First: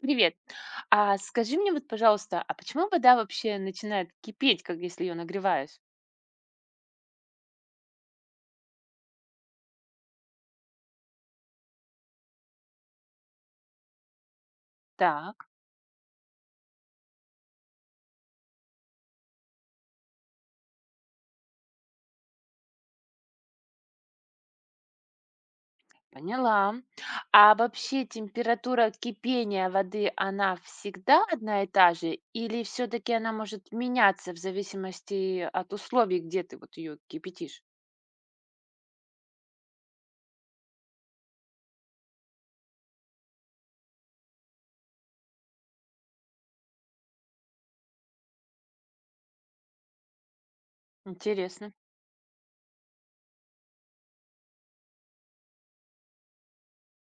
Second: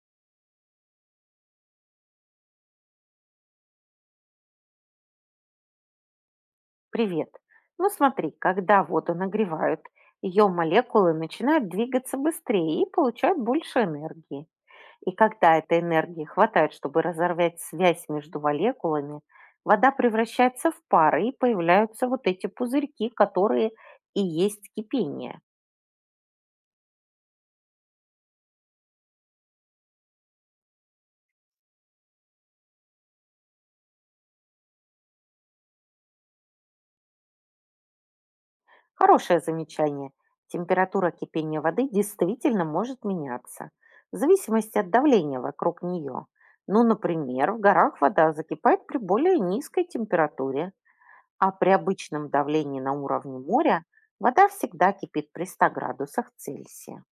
Привет. А скажи мне вот, пожалуйста, а почему вода вообще начинает кипеть, как если ее нагреваешь? Привет. Ну смотри, когда воду нагревают, ее молекулы начинают двигаться быстрее и получают больше энергии. И Так, когда этой энергии хватает, чтобы разорвать связь между молекулами, вода превращается в пары и появляются вот эти пузырьки, которые и есть кипение. поняла. А вообще температура кипения воды, она всегда одна и та же, или все-таки она может меняться в зависимости от условий, где ты вот ее кипятишь? Хорошее замечание. Температура кипения воды действительно может меняться в зависимости от давления вокруг нее. Ну, например, в горах вода закипает при более низкой температуре, а при Интересно. обычном давлении на уровне моря вода всегда кипит при 100 градусах Цельсия.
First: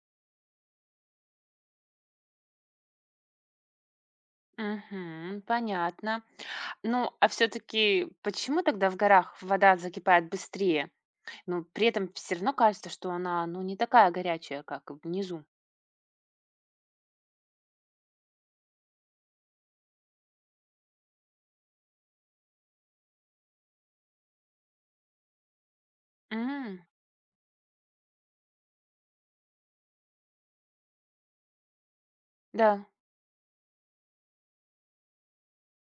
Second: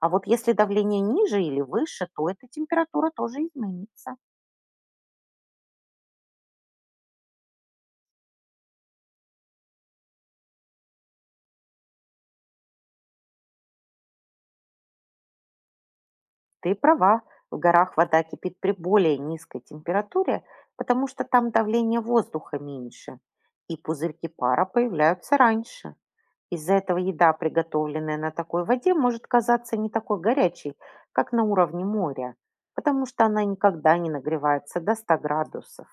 А вот если давление ниже или выше, то эта температура тоже изменится. Мгм, понятно. Ну, а все-таки почему тогда в горах вода закипает быстрее? Но при этом все равно кажется, что она, ну, не такая горячая, как внизу. Ты права, в горах вода кипит при более низкой температуре, потому что там давление воздуха меньше, и пузырьки пара появляются раньше. Из-за М, этого еда, приготовленная на такой воде, может казаться не такой горячей, как на уровне моря, да. потому что она никогда не нагревается до 100 градусов.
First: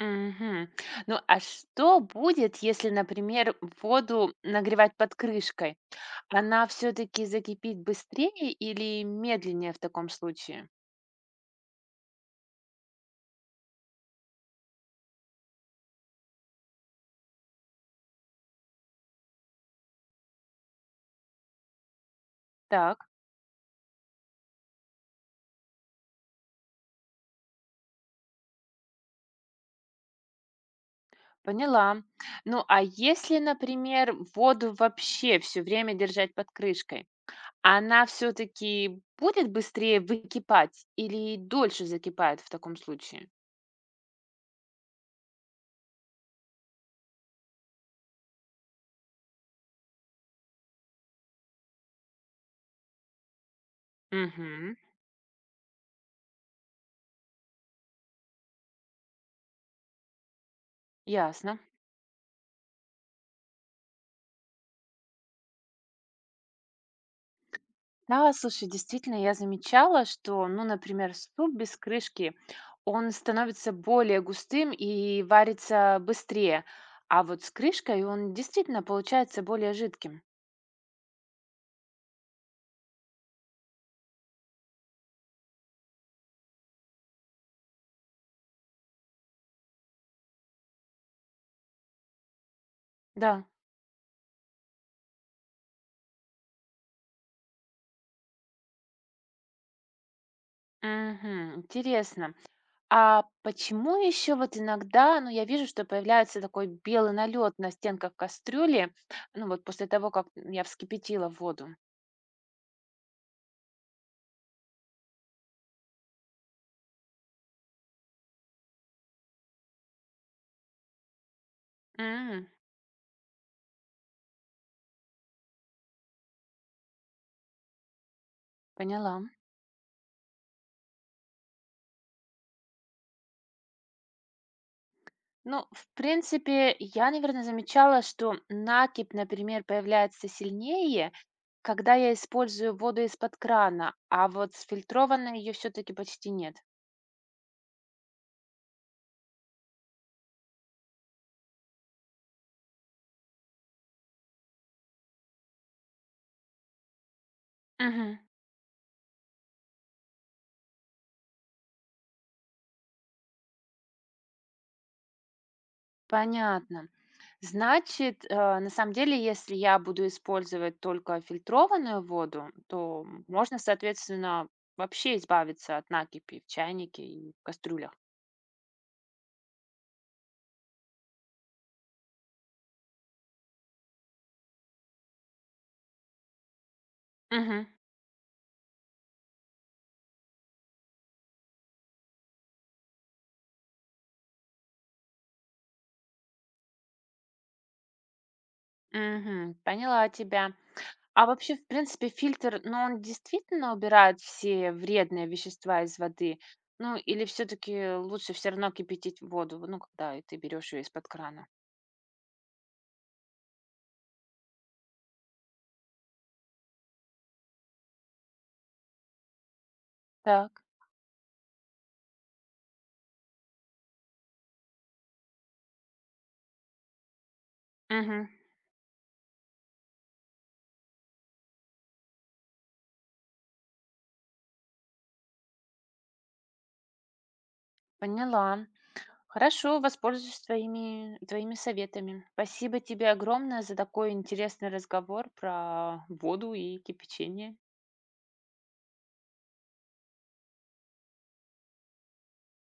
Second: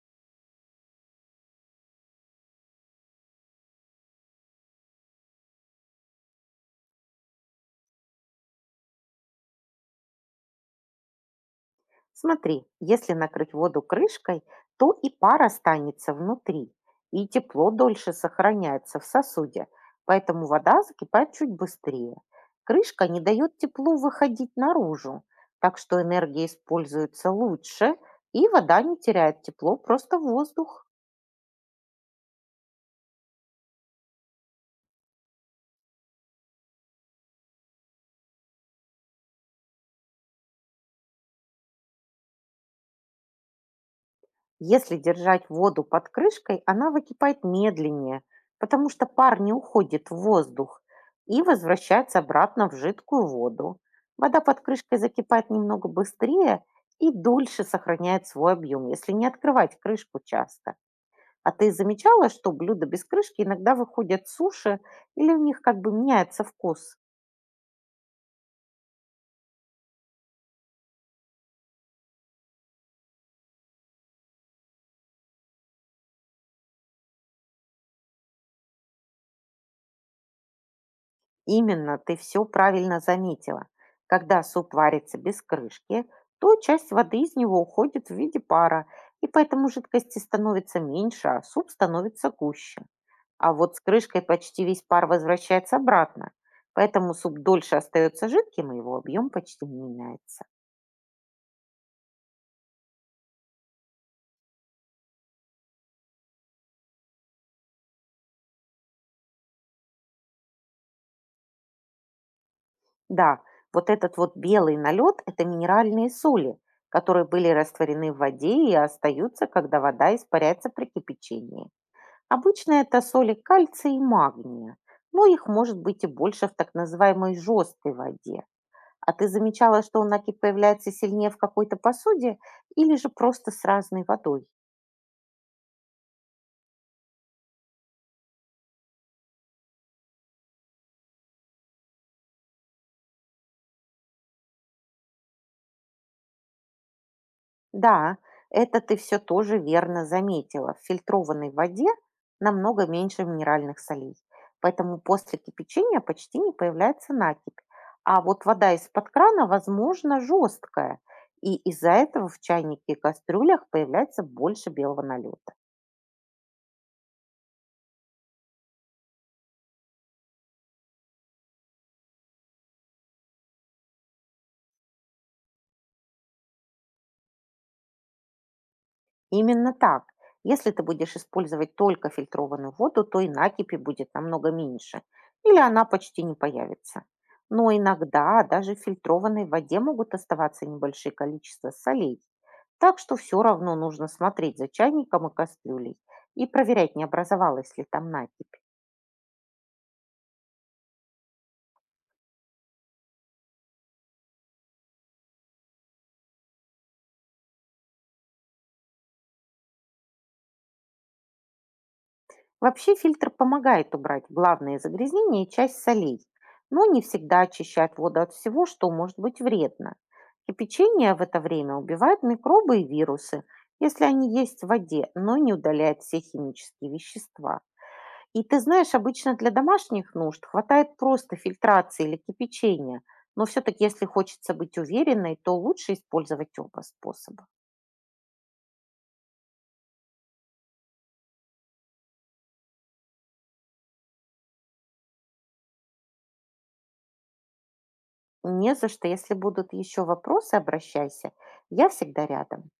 Мгм. Ну, а что будет, если, например, воду нагревать под крышкой? Она все-таки закипит быстрее или медленнее в таком случае? Смотри, если накрыть воду крышкой, то и пар останется внутри, и тепло дольше сохраняется в сосуде, поэтому вода закипает чуть быстрее. Так, Крышка не дает теплу выходить наружу, так что энергия используется лучше, и вода не теряет тепло, просто воздух. поняла. Ну, а если, например, воду вообще все время держать под крышкой, она все-таки будет быстрее выкипать или дольше закипает в таком случае? Если держать воду под крышкой, она выкипает медленнее, потому что пар не уходит в воздух и возвращается обратно в жидкую воду. Вода под Угу, крышкой закипает немного быстрее и дольше сохраняет свой объем, если не открывать крышку часто. А ясно. ты замечала, что блюда без крышки иногда выходят суши или у них как бы меняется вкус? Да, слушай, действительно, я замечала, что, ну, например, суп без крышки, он становится более густым и варится быстрее, а вот с крышкой он действительно получается более жидким. Именно, ты все правильно заметила. Когда суп варится без крышки, то часть воды из него уходит в виде пара, и поэтому жидкости становится меньше, а суп становится гуще. Да. А вот с крышкой почти весь пар возвращается обратно, поэтому суп дольше остается жидким, и его объем почти не меняется. Мгм, интересно. А почему еще вот иногда, ну, я вижу, что появляется такой белый налет на стенках кастрюли, ну, вот после того, как я вскипятила воду. Да, вот этот вот белый налет — это минеральные соли, которые были растворены в воде и остаются, когда вода испаряется при кипячении. М, Обычно это соли кальция и магния, но их может быть и больше в так называемой жесткой воде. А поняла. ты замечала, что он накипь появляется сильнее в какой-то посуде или же просто с разной водой? Ну, в принципе, я, наверное, замечала, что накипь, например, появляется сильнее, когда я использую воду из-под крана, а вот с фильтрованной ее все-таки почти нет. Да, это ты все тоже верно заметила. В фильтрованной воде намного меньше минеральных солей, поэтому после кипячения почти не появляется накипь. Мгм. А вот вода из-под крана, возможно, жесткая, и из-за этого в чайнике и кастрюлях появляется больше белого налета. Понятно. Значит, на самом деле, если я буду использовать только фильтрованную воду, то можно, соответственно, вообще избавиться от накипи в чайнике и в кастрюлях. Именно так. Если ты будешь использовать только фильтрованную воду, то и накипи будет намного меньше, или она почти не появится. Мгм. Но иногда даже в фильтрованной воде могут оставаться небольшие количества солей. Так что все равно нужно смотреть за чайником и кастрюлей и проверять, не образовалась ли там накипь. Мгм. Поняла тебя. А вообще, в принципе, фильтр, ну, он действительно убирает все вредные вещества из воды? Ну, или все-таки лучше все равно кипятить воду, ну, когда и ты берешь ее из-под крана? Вообще фильтр помогает убрать главные загрязнения и часть солей, но не всегда очищает воду от всего, что может быть вредно. Так, Кипячение в это время убивает микробы и вирусы, если они есть в воде, но не удаляет все химические вещества. мгм, И ты знаешь, обычно для домашних нужд хватает просто фильтрации или кипячения, но все-таки если хочется быть уверенной, то лучше использовать оба способа. поняла. Хорошо, воспользуюсь твоими советами. Спасибо тебе огромное за такой интересный разговор про воду и кипячение. Не за что, если будут еще вопросы, обращайся, я всегда рядом.